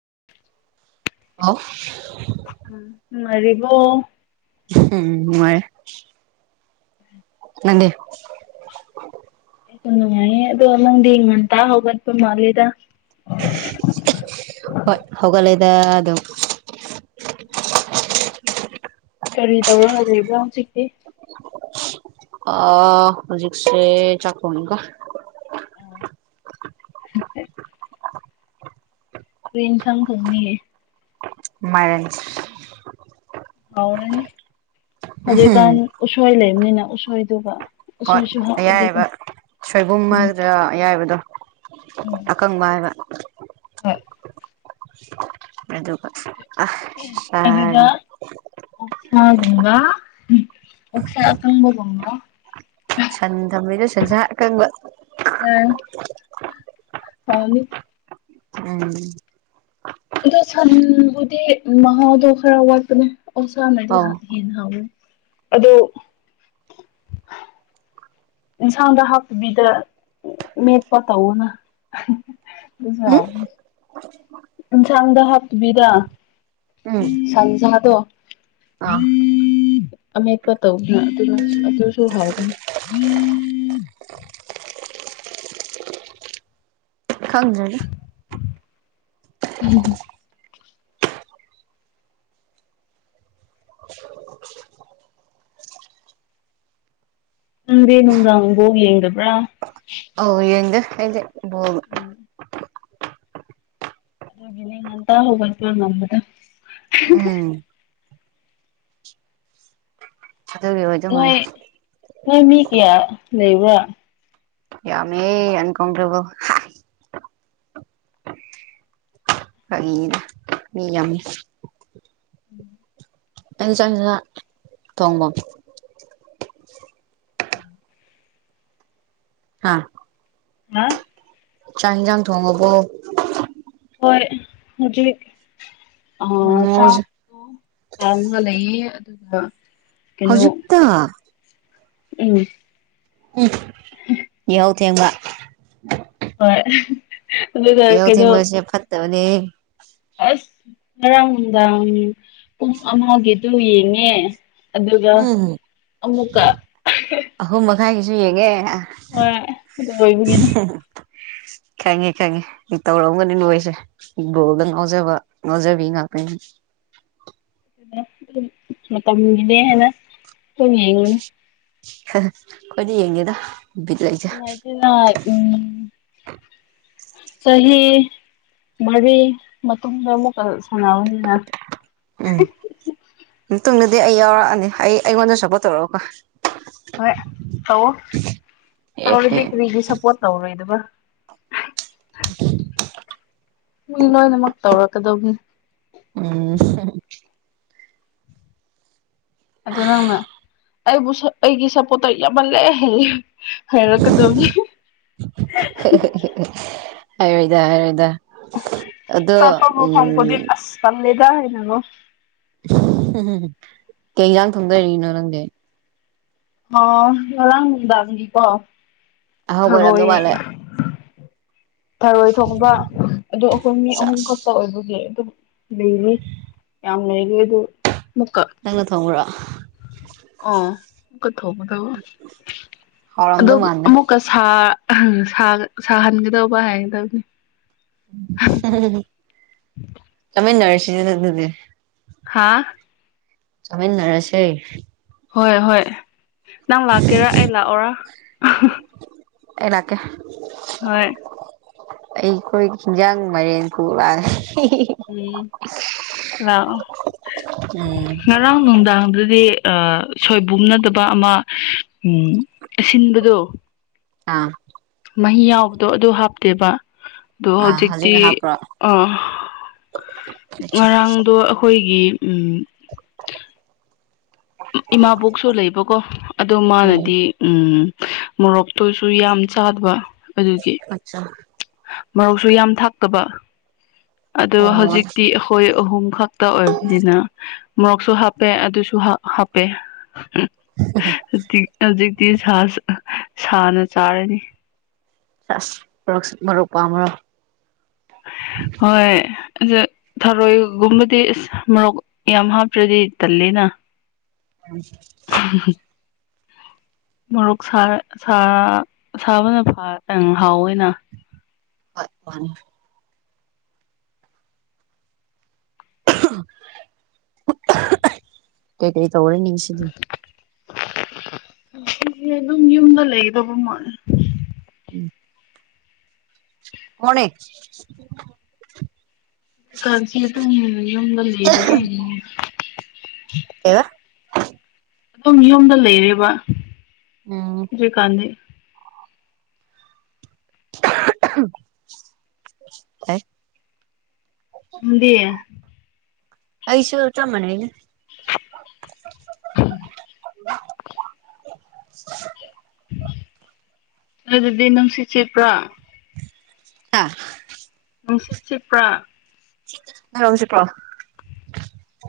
[inaudible] ꯑꯣ ꯃꯔꯤꯕꯣ ꯎꯝ ꯃꯥꯏ ꯅꯪꯗꯤ ꯑꯩꯁꯨ ꯅꯨꯡꯉꯥꯏꯌꯦ ꯑꯗꯣ ꯅꯪꯗꯤ ꯉꯟꯇꯥ ꯍꯧꯒꯠꯄ ꯃꯥꯜꯂꯦꯗ ꯍꯣꯏ ꯍꯧꯒꯠꯂꯗ ꯑꯗꯣ ꯀꯔꯤ ꯇꯧꯔꯒ ꯂꯩꯕ꯭ꯔꯣ ꯍꯧꯖꯤꯛꯇꯤ ꯑ ꯍꯧꯖꯤꯁꯦ ꯆꯈꯅꯤ ꯀ ꯍ ꯇ꯭ꯔꯦꯟꯦꯟ ꯁꯥꯡ ꯊꯧꯅꯤꯌꯦ ꯃꯔꯔꯟ ꯍꯥꯎꯔꯅꯤ ꯍꯧꯖꯤꯛꯀꯥꯟ ꯎꯁꯣꯏ ꯂꯩꯕꯅꯤꯅ ꯎꯁꯣꯏꯗꯨꯒ ꯍꯣꯏ ꯎꯁꯣꯏꯁꯨ ꯍꯥꯞꯂꯗꯤꯀꯣ ꯑꯌꯥꯏꯕ ꯁꯣꯏꯕꯨꯝ ꯎꯝ ꯑꯃꯗ ꯑꯌꯥꯏꯕꯗꯣ ꯑꯀꯪꯕꯥꯕ ꯍ ꯑꯗꯨꯒ ꯑ ꯁꯥꯔ ꯁꯥ ꯑꯗꯨꯕ ꯑꯣꯁꯥ ꯇꯪꯕꯕꯕ ꯁꯗꯝꯕꯤꯗꯁ ꯀꯪ ꯑꯝ ꯍꯥꯎꯅꯤ ꯎꯝ ꯑꯗꯣ ꯁꯟꯕꯨꯗꯤ ꯃꯍꯥꯎꯗꯣ ꯈꯔ ꯋꯥꯠꯄꯅꯦ ꯑꯣꯁ ꯑꯧ ꯅꯗꯤꯟ ꯍꯎ ꯑꯣ ꯏꯟꯁꯥꯡꯗ ꯍꯛꯕꯤꯗ ꯃ ꯄ ꯍꯅ ꯄꯨꯖ ꯎꯝ ꯌꯦꯟꯁꯥꯡꯗ ꯍꯥꯞꯇꯕꯤꯔ ꯎꯝ ꯁꯥꯟꯖꯥꯗ ꯑꯥ ꯑꯃꯦꯠꯄ ꯇꯧ꯭ꯔꯅ ꯑꯗꯨ ꯑꯗꯨꯁꯨ ꯍꯥꯎꯕꯅꯤ ꯈꯪꯖ꯭ꯔꯅꯤ ꯎꯝ ꯎꯗꯦ ꯅꯨꯡꯗꯥꯥꯡꯕꯣ ꯌꯦꯡꯗꯕ꯭ꯔꯥ ꯑꯣ ꯌꯦꯗ ꯑꯩꯕ ꯑꯗꯨꯗꯒꯤꯅꯦ ꯌꯦꯉꯇ ꯍꯒꯜ ꯉꯗ ꯎꯝ ꯀ ꯑꯗꯨ ꯅꯣꯏ ꯃꯔ ꯅꯣꯏ ꯃꯤ ꯀꯌꯥ ꯂꯩꯕ꯭ꯔꯥ ꯌꯥꯃꯦ ꯑꯟꯀꯣ꯭ꯔꯕꯣ ꯐꯒꯤꯅ ꯃꯤ ꯌꯥꯝꯃꯤ ꯎꯝ ꯑ ꯆ ꯇꯣꯡꯕꯝ ꯍꯥꯥ ꯍꯥ ꯆꯥꯡꯖꯥꯡ ꯊꯣꯡꯉꯕꯣ ꯍꯣꯏ ꯍꯧꯖꯤ ꯑ ꯆꯥ ꯍꯧꯖꯤꯛ ꯍꯥꯎꯉ ꯂꯩꯌꯦ ꯑꯗꯨꯒ ꯀꯩꯅꯣ ꯍꯧꯖꯤꯛꯇꯛꯇ ꯎꯝ ꯌꯥꯍꯧ ꯊꯦꯡꯕ ꯍꯣꯏ ꯑꯗꯨꯒ ꯑꯦꯧ ꯊ ꯀꯩꯅꯣ ꯃꯁꯦ ꯐꯠꯇꯅꯤ ꯑꯁ ꯉꯔꯥꯡ ꯅꯨꯡꯗꯥꯡ ꯄꯨꯡ ꯑꯃꯒꯤꯗꯨ ꯌꯦꯡꯉꯦ ꯑꯗꯨꯒ ꯎꯝ ꯑꯃꯨꯛꯀ ꯉꯥꯏꯒꯤꯁꯨ ꯌꯦꯡꯉꯦ ꯍ ꯑꯗꯨ ꯑꯣꯏꯕꯒꯤꯅꯤ [inaudible] ꯈꯪꯉꯦ ꯈꯪꯉꯦ ꯇꯧꯔꯝꯒꯅꯤ ꯅꯣꯏꯁꯦꯠꯕꯣꯜꯗ ꯉꯥꯎꯖꯕ ꯉꯥꯎꯖꯕꯤ ꯉꯥꯛꯇꯅꯤ [inaudible] ꯑꯗꯨꯝ ꯃꯇꯝꯅꯦ ꯍꯥꯏꯦꯅ ꯊ ꯌꯦꯡꯅꯤ ꯀꯣꯏꯗꯤ ꯌꯦꯡꯒꯦꯗ ꯎꯝ ꯆꯍꯤ ꯃꯔꯤ ꯃꯇꯨꯡꯗ ꯑꯃꯨꯛ ꯁꯅꯥꯅꯤ ꯇꯨꯡꯗꯗꯤ ꯑꯩ ꯌꯥꯎꯔꯛꯑꯅꯤ ꯑꯩꯉꯣꯟꯗ ꯁꯞꯄꯣꯔꯠ ꯇꯧꯔꯛꯒꯀꯣ ꯍꯣꯏ ꯇꯧ ꯑꯦ ꯑꯦ ꯇꯧꯔꯗꯤ ꯀꯔꯤꯗꯤ ꯁꯞꯄꯣꯔꯠ ꯇꯧꯔꯣꯏꯗꯕ ꯃꯤ ꯂꯣꯏꯅꯃꯛ ꯇꯧꯔꯛꯀꯗꯧꯅꯤ ꯎꯝ ꯑꯗꯨ ꯅꯪꯅ ꯑꯩꯕꯨ ꯑꯩꯒꯤ ꯁꯞꯄꯣꯔꯠꯇꯣ ꯌꯥꯝꯃꯜꯂꯑ ꯍꯥꯏꯔꯣꯏꯗ ꯍꯥꯏꯔꯣꯏꯗ ꯑꯗꯣ ꯆꯠꯄ ꯃ ꯎꯝ ꯐꯪꯄꯗꯤ ꯑꯁꯄ ꯂꯩꯗ ꯍꯅꯉꯣ ꯎ ꯀꯩ ꯏꯟꯖꯥꯡ ꯊꯣꯡꯗꯅꯣ ꯅꯪꯗꯤ ꯑ ꯉꯔꯥꯡꯗꯥꯒꯤꯀꯣ ꯑꯍꯣ ꯍꯣꯏꯔꯝꯗ ꯃꯥꯂꯦ ꯊꯔꯣꯏ ꯊꯣꯡꯕ ꯑꯗꯨ ꯑꯩꯈꯣꯏ ꯃꯤ ꯆꯥꯛ ꯑꯍꯨꯝ ꯈꯛꯇ ꯑꯣꯏꯕꯒꯤ ꯑꯗꯨꯝ ꯂꯩꯔꯤ ꯌꯥꯝ ꯂꯩꯔꯤ ꯑꯗꯨ ꯅꯪꯅ ꯊꯣꯡꯈ꯭ꯔꯣ ꯑꯣ ꯑꯃꯨꯛꯀꯊꯣꯛꯒꯗꯕ ꯍꯥꯎꯔꯝꯗꯧ ꯑ ꯃꯥꯟꯗ꯭ꯔꯦ ꯑꯃꯨꯛꯀ ꯁꯥ ꯁꯥꯍꯟꯒꯗꯧꯕ ꯍꯥꯏꯒꯗꯕꯅꯤ ꯆꯃꯦ ꯅꯔꯁꯤꯁꯤ ꯑꯗꯨ ꯑꯗꯨꯗꯤ ꯍꯥꯥ ꯆꯃꯤꯥꯏꯟꯅꯔꯁꯦ ꯍꯣꯏ ꯍꯣꯏ ꯅꯪ ꯂꯥꯛꯀꯦꯔꯥ ꯑꯩ ꯂꯥꯛꯑꯣꯔꯥ ꯏꯂꯀꯦ ꯍꯣꯏ ꯑꯩꯈꯣꯏ ꯍꯤꯟꯖꯥꯡ ꯃꯦꯟ ꯀꯔꯦ ꯎꯝ ꯂꯥꯛꯑꯣ ꯎꯝ ꯉꯔꯥꯡ ꯅꯨꯡꯗꯥꯡꯗꯨꯗꯤ ꯁꯣꯏꯕꯨꯝꯅꯗꯕ ꯑꯃ ꯎ ꯑꯁꯤꯟꯕꯗꯣ ꯑꯥ ꯃꯍꯤ ꯌꯥꯎꯕꯗꯣ ꯑꯗꯨ ꯍꯥꯞꯇꯦꯕ ꯑꯗꯣ ꯑꯥ ꯍꯧꯖꯤꯛꯇꯤ ꯍꯧꯖꯤꯛꯅ ꯍꯥꯞꯄ꯭ꯔꯣ ꯑꯆꯥ ꯉꯔꯥꯡꯗꯣ ꯑꯩꯈꯣꯏꯒꯤ ꯎꯝ ꯏꯃꯥꯕꯣꯛꯁꯨ ꯂꯩꯕꯀꯣ ꯑꯗ ꯎꯝ ꯃꯥꯅꯗꯤ ꯎꯝ ꯃꯣꯔꯣꯛꯇꯨꯁꯨ ꯌꯥꯝ ꯆꯥꯗꯕ ꯑꯗꯨꯒꯤ ꯑꯆꯥ ꯃꯔꯧꯁꯨ ꯌꯥꯝ ꯊꯥꯛꯇꯕ ꯑꯗꯣ ꯑꯣ ꯍꯧꯖꯤꯛꯇꯤ ꯑꯩꯈꯣꯏ ꯑꯍꯨꯝ ꯈꯛꯇ ꯑꯣꯏꯕꯅꯤꯅ ꯃꯣꯔꯣꯛꯁꯨ ꯍꯥꯞꯄꯦ ꯑꯗꯨꯁꯨ ꯍꯥꯞꯄꯦ ꯍꯧꯖꯤꯛ ꯍꯧꯖꯤꯛ ꯁꯥꯅ ꯆꯥꯔꯅꯤ ꯑꯁ ꯃꯔ ꯃꯔꯨꯞ ꯄꯥꯝꯃꯣ ꯍꯣꯏ ꯑ ꯊꯔꯣꯏꯒꯨꯝꯕꯗꯤ ꯑꯁ ꯃꯔꯣꯛ ꯌꯥꯝ ꯍꯥꯞꯇ꯭ꯔꯗꯤ ꯇꯜꯂꯦꯅ ꯎꯝ ꯃꯔꯣꯛ ꯁꯥꯕꯅ ꯐꯇꯪ ꯍꯥꯎꯋ ꯑꯣꯏꯅ ꯍꯣꯏꯄ ꯀꯩꯀꯩ ꯇꯧꯔ ꯅꯤꯡꯁꯤꯗꯤ ꯁꯤꯁꯦ ꯑꯗꯨꯝ ꯌꯨꯝꯗ ꯂꯩꯗꯧꯕ ꯃꯥꯜ ꯎꯝ ꯃꯅꯤꯦꯛ ꯀꯁꯤꯇꯗ ꯂꯩꯗ ꯀꯕ ꯑꯗꯨꯝ ꯌꯨꯝꯗ ꯎꯝ ꯂꯩꯔꯕꯔꯤꯀꯥꯟꯗꯤ [unintelligible] [unintelligible] ꯎꯗꯤꯌꯦ ꯑꯁꯨ ꯆ ꯃꯅꯅꯦ [unintelligible] [unintelligible] [unintelligible] ꯑꯗꯨꯗꯤ ꯅꯨꯡꯁꯤꯠ ꯆꯦꯄ꯭ꯔꯥ ꯑ ꯪꯁꯤꯁꯤꯄ꯭ꯔꯥ ꯔꯝꯁꯤꯄ꯭ꯔꯣ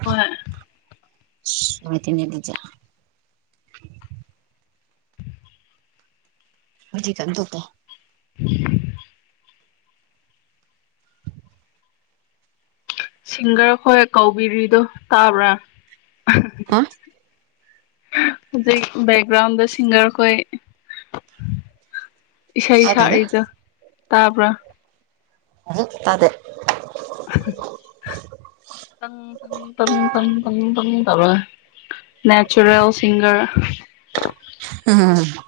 ꯍꯣꯏ ꯁꯃꯥꯏ ꯇ ꯃꯤ ꯂꯩꯖ ꯍꯧꯖꯤ ꯀꯗꯄ [inaudible] ꯁꯤꯡꯒꯔ ꯍꯣꯏ ꯀꯧꯕꯥꯎꯤꯔꯤꯗꯣ ꯇꯥꯕ꯭ꯔꯥ ꯍꯥ ꯍꯧꯖꯤꯛ ꯕꯦꯛꯒ꯭ꯔꯥꯎꯟꯗ ꯁꯤꯡꯒꯔꯈꯣꯏ ꯏꯁꯩ ꯇꯥꯗꯦꯗ ꯁꯛꯛꯗ ꯇꯥꯕ꯭ꯔꯥ ꯑ ꯇꯗꯦ ꯪꯪ ꯇꯝ ꯇꯝ ꯇꯝ ꯇꯝ ꯇꯔ ꯅꯦꯆꯔꯦꯜ ꯁꯤꯁꯤꯡꯒꯔ ꯎꯝ [inaudible]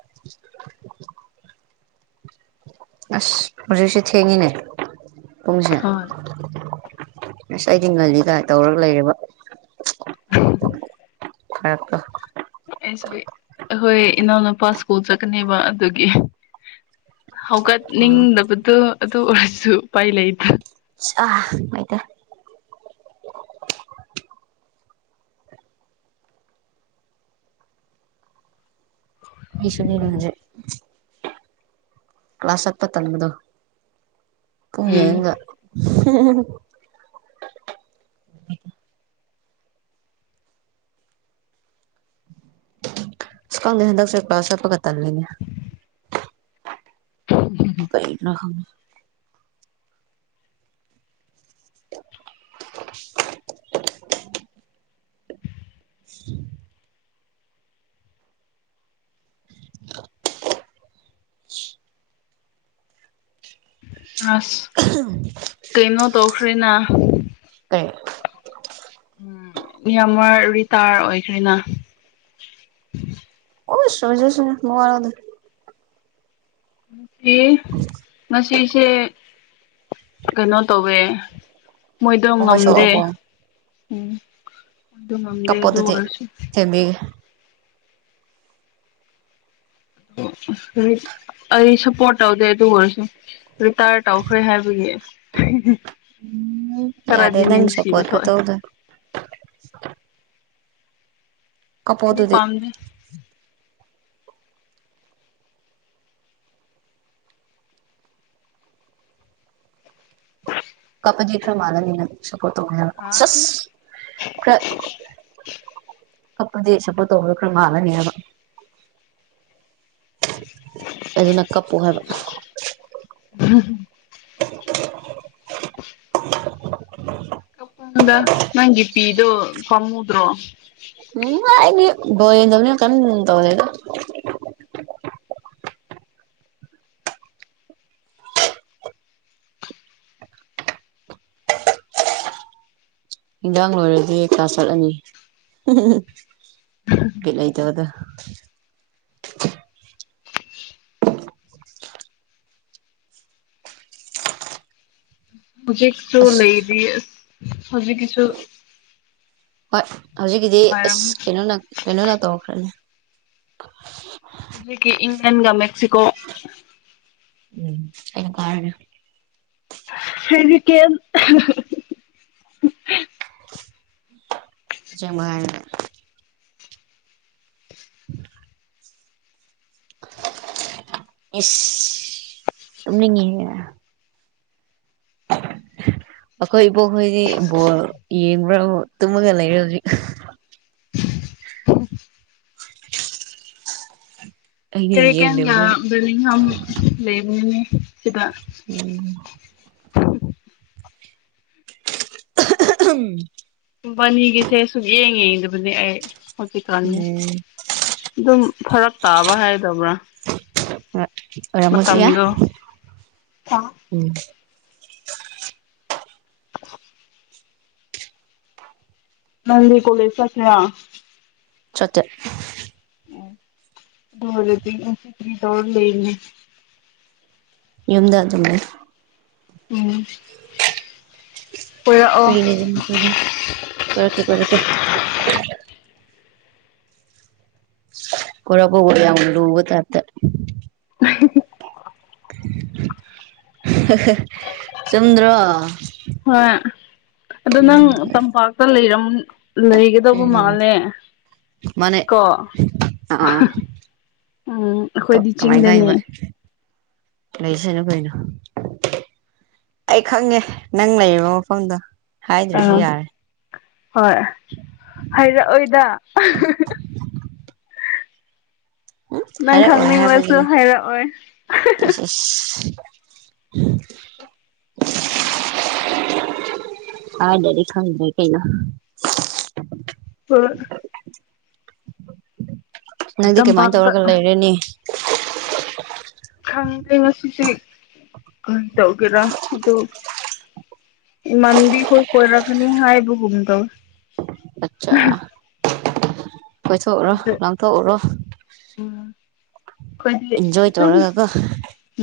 [inaudible] ꯑꯁ ꯍꯧꯖꯤꯛ ꯍꯧꯁꯨ ꯊꯦꯡꯉꯤꯅꯦ ꯄꯨꯡꯁꯤꯅ ꯍꯣꯏ ꯑꯁ ꯑꯩꯗꯤ ꯉꯜꯂꯤꯒꯥꯏ ꯇꯧꯔꯒ ꯂꯩꯔꯦꯕ ꯍꯛꯇꯣ ꯑꯩꯁꯨ ꯑꯩꯈꯣꯏ ꯏꯅꯥꯎꯅꯨꯄꯥ ꯁ꯭ꯀꯨꯜ ꯆꯠꯀꯅꯦꯕ ꯑꯗꯨꯒꯤ ꯎꯝ ꯍꯧꯒꯠꯅꯤꯡꯗꯕꯗꯣ ꯑꯗꯨ ꯑꯣꯏꯔꯁꯨ ꯎꯄꯥꯏ ꯂꯩꯗ ꯑ ꯑꯗ ꯑꯩꯁꯨꯅꯤꯔꯖꯦ ꯀ꯭ꯂꯥꯁ ꯆꯠꯄ ꯇꯟꯕꯗꯣ ꯄꯨꯡ ꯎꯝ ꯌꯦꯉꯒ ꯁꯀꯪꯗ ꯍꯟꯗꯛ ꯆꯠꯄ ꯆꯠꯄꯒ ꯇꯜ ꯂꯩꯅꯦꯦ ꯀꯩꯅꯅ ꯍ ꯑꯁ ꯀꯩꯅꯣ ꯇꯧꯈ꯭ꯔꯦꯅ ꯀꯩ ꯎꯝ ꯌꯥꯝꯃ ꯔꯤꯇꯥꯌꯔ ꯑꯣꯏꯈ꯭ꯔꯦꯅ ꯑꯣꯏꯖꯁ ꯃꯨ ꯋꯥꯔꯗ ꯃꯁꯤꯁꯤ ꯃꯁꯤꯁꯤꯁꯦ ꯀꯩꯅꯣ ꯇꯧꯋꯦ ꯃꯣꯏꯗꯣ ꯊꯃꯣꯏ ꯉꯝꯗꯦ ꯁꯣꯛꯑꯕꯣ ꯎꯝ ꯑꯗꯨ ꯉꯝꯗꯦ ꯑꯗꯨ ꯀꯄꯣꯗꯨ ꯊ ꯑꯣꯏꯔꯁꯨ ꯊꯦꯝꯕꯤ ꯑꯩ ꯁꯞꯄꯣꯔꯠ ꯇꯧꯗꯦ ꯑꯗꯨ ꯑꯣꯏꯔꯁꯨ ꯔꯤꯇꯥꯌꯔ ꯇꯧꯈ꯭ꯔꯦ ꯍꯥꯏꯕꯒꯤ [inaudible] ꯎꯝ ꯌꯥꯗꯦ ꯈꯔꯗꯤ ꯅꯨꯡꯁꯤꯕ ꯅꯪꯁꯨꯄꯋꯥꯔꯒ ꯊꯣꯛꯑꯦ ꯇꯧꯗ ꯑꯦꯗꯤ ꯄꯝꯗ ꯖꯤꯈ꯭ꯔ ꯃꯥꯅꯅꯤꯅ ꯠꯇꯅ ꯍꯥ ꯑꯞ ꯆꯁꯄ ꯇꯣꯂ ꯀꯔ ꯃꯥꯂꯅꯤꯕ ꯑꯗꯨꯅ ꯀꯞꯄꯨ ꯍꯥꯏꯕ ꯎꯝ [inaudible] ꯀꯗ ꯅꯪ ꯏ ꯄꯤ ꯗꯣ ꯄꯃꯨꯗꯣ ꯎꯝ ꯇꯅꯤ ꯀ ꯇꯧꯅꯤꯗ ꯍꯟꯖꯥꯡ ꯂꯣꯏꯔꯗꯤ ꯀꯥ ꯆꯠꯂꯅꯤ ꯠ ꯂꯩꯇꯕꯗ [inaudible] ꯍꯧꯖꯤꯛꯁꯨꯣ ꯑꯁ ꯂꯩꯗꯤ ꯍꯧꯖꯤꯛ ꯀꯁꯨ ꯍꯣꯏ ꯍꯧꯖꯤꯛꯀꯤꯗꯤ ꯑꯁ ꯀꯩꯅꯣꯅ ꯀꯩꯅꯣꯅ ꯇꯧꯔꯈ꯭ꯔꯅꯤ ꯍꯧꯖꯤꯛꯀꯤ ꯏꯪꯂꯦꯟꯒ ꯃꯦꯛꯁꯤꯀꯣ ꯎꯝ ꯑꯩꯅ ꯀꯥꯔ ꯐꯗꯤ ꯀꯦ ꯆꯕꯔ [inaudible] ꯏꯁ ꯑꯗꯨꯅ ꯌꯦꯒ [inaudible] ꯑꯩꯈꯣꯏ ꯏꯕꯣꯛꯈꯣꯏꯗꯤ ꯕꯣꯜ ꯌꯦꯡꯕ꯭ꯔꯥ ꯇꯨꯝꯃꯒ ꯂꯩꯔꯦ ꯍꯧꯖꯤꯛ [inaudible] ꯑꯩꯒꯤꯅ ꯐꯔꯦ ꯀ ꯀ ꯌꯦꯡꯗꯕꯅꯤꯅ ꯕꯔꯃꯤꯍ ꯂꯩꯦꯕꯅꯦ ꯁꯤꯗ ꯎꯝ ꯎꯝ ꯀꯝꯄꯅꯤꯒꯤꯁꯦ ꯁꯨꯛ ꯌꯦꯡꯉꯦ ꯑꯗꯨꯕꯨꯅꯦ ꯑꯩ ꯍꯧꯖꯤꯛꯀꯥꯟꯅꯤ ꯎꯝ ꯑꯗꯨꯝ ꯐꯔꯛ ꯇꯥꯕ ꯍꯥꯏꯗꯕ꯭ꯔꯥ ꯔꯃꯆꯌꯥ ꯃꯇꯝꯗꯣ ꯎꯝ [inaudible] ꯅꯅꯤ ꯀꯣꯂꯖ ꯆ ꯆꯣ ꯆꯠ ꯗꯣ ꯍꯖ ꯇ ꯐꯔꯤꯗꯧꯔ ꯂꯩꯅꯤ ꯌꯨꯝꯗ ꯑꯗꯨꯝꯂꯦ ꯎꯝ [inaudible] ꯀꯣꯏꯔꯛꯑꯣ ꯐꯔꯤꯅꯦ ꯀꯗ ꯀꯔꯀꯦꯔꯀꯦ ꯀꯔꯄ ꯑꯣꯏꯕ ꯇꯔꯠꯇ [inaudible] ꯆꯨꯝꯗ꯭ꯔꯣ ꯍꯣꯏ ꯑ ꯅꯪ ꯇꯝꯄꯥꯛꯇ ꯂꯩꯔꯝ ꯂꯩꯒꯗꯧꯕ ꯃꯥꯜꯂꯦ ꯃꯥꯅꯦ ꯀꯣ ꯑꯥ ꯎꯝ ꯑꯩꯈꯣꯏꯗꯤ ꯆꯤꯡꯗꯅꯦ ꯄꯩꯁꯅ ꯐꯅ ꯑꯩ ꯈꯪꯉꯦ ꯅꯪ ꯂꯩꯔꯤꯕ ꯃꯐꯝꯗ ꯍꯥꯏꯗ꯭ꯔꯁꯨ ꯑꯥ ꯌꯥꯔ ꯍꯣꯏ ꯍꯥꯏꯩꯔꯛꯑꯣꯏꯗ ꯎ ꯅꯪ ꯍꯥꯏꯔ ꯑꯣꯏꯔꯦ ꯈꯪꯅꯤꯡꯂꯁꯨ ꯍꯥꯏꯦꯕꯒꯤꯅꯦꯁ ꯍꯥꯏꯔꯛꯑꯣꯏ [inaudible] ꯍꯥ ꯗꯗꯤ ꯈꯪꯗꯦ ꯀꯩꯩꯅ ꯍ ꯅꯪꯗꯤ ꯀꯃꯥꯏꯅ ꯇꯝꯄꯥꯛꯇ ꯇꯧꯔꯒ ꯂꯩꯔꯦꯅꯤ ꯈꯪꯗꯦ ꯉꯁꯤꯁꯦ ꯀꯔꯤ ꯇꯧꯒꯦꯔꯥ ꯑꯗꯨ ꯏꯃꯥꯟꯕꯤꯈꯣꯏ ꯀꯣꯏꯔꯛꯀꯅꯤ ꯍꯥꯏꯕꯒꯨꯝꯗꯧꯋꯤ ꯑꯆꯥ ꯀꯣꯏꯊꯣꯛꯎꯔꯣ ꯑꯗꯨ ꯂꯪꯊꯣꯛꯎꯔꯣ ꯣꯏ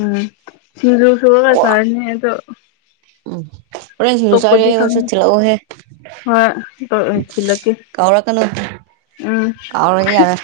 ꯎꯝ ꯆꯤꯖꯁꯨꯒ ꯆꯅꯤ ꯎꯝ ꯌꯁꯥꯁꯨ ꯈꯪꯗꯦ ꯊ ꯂꯧꯑꯣ ꯍꯦ ꯍꯣꯏ ꯊꯤꯜꯂꯛꯀꯦ ꯀꯥꯎꯔꯛꯀꯅꯨ ꯎꯝ ꯀꯥꯎꯔꯦ ꯌꯥꯔꯦ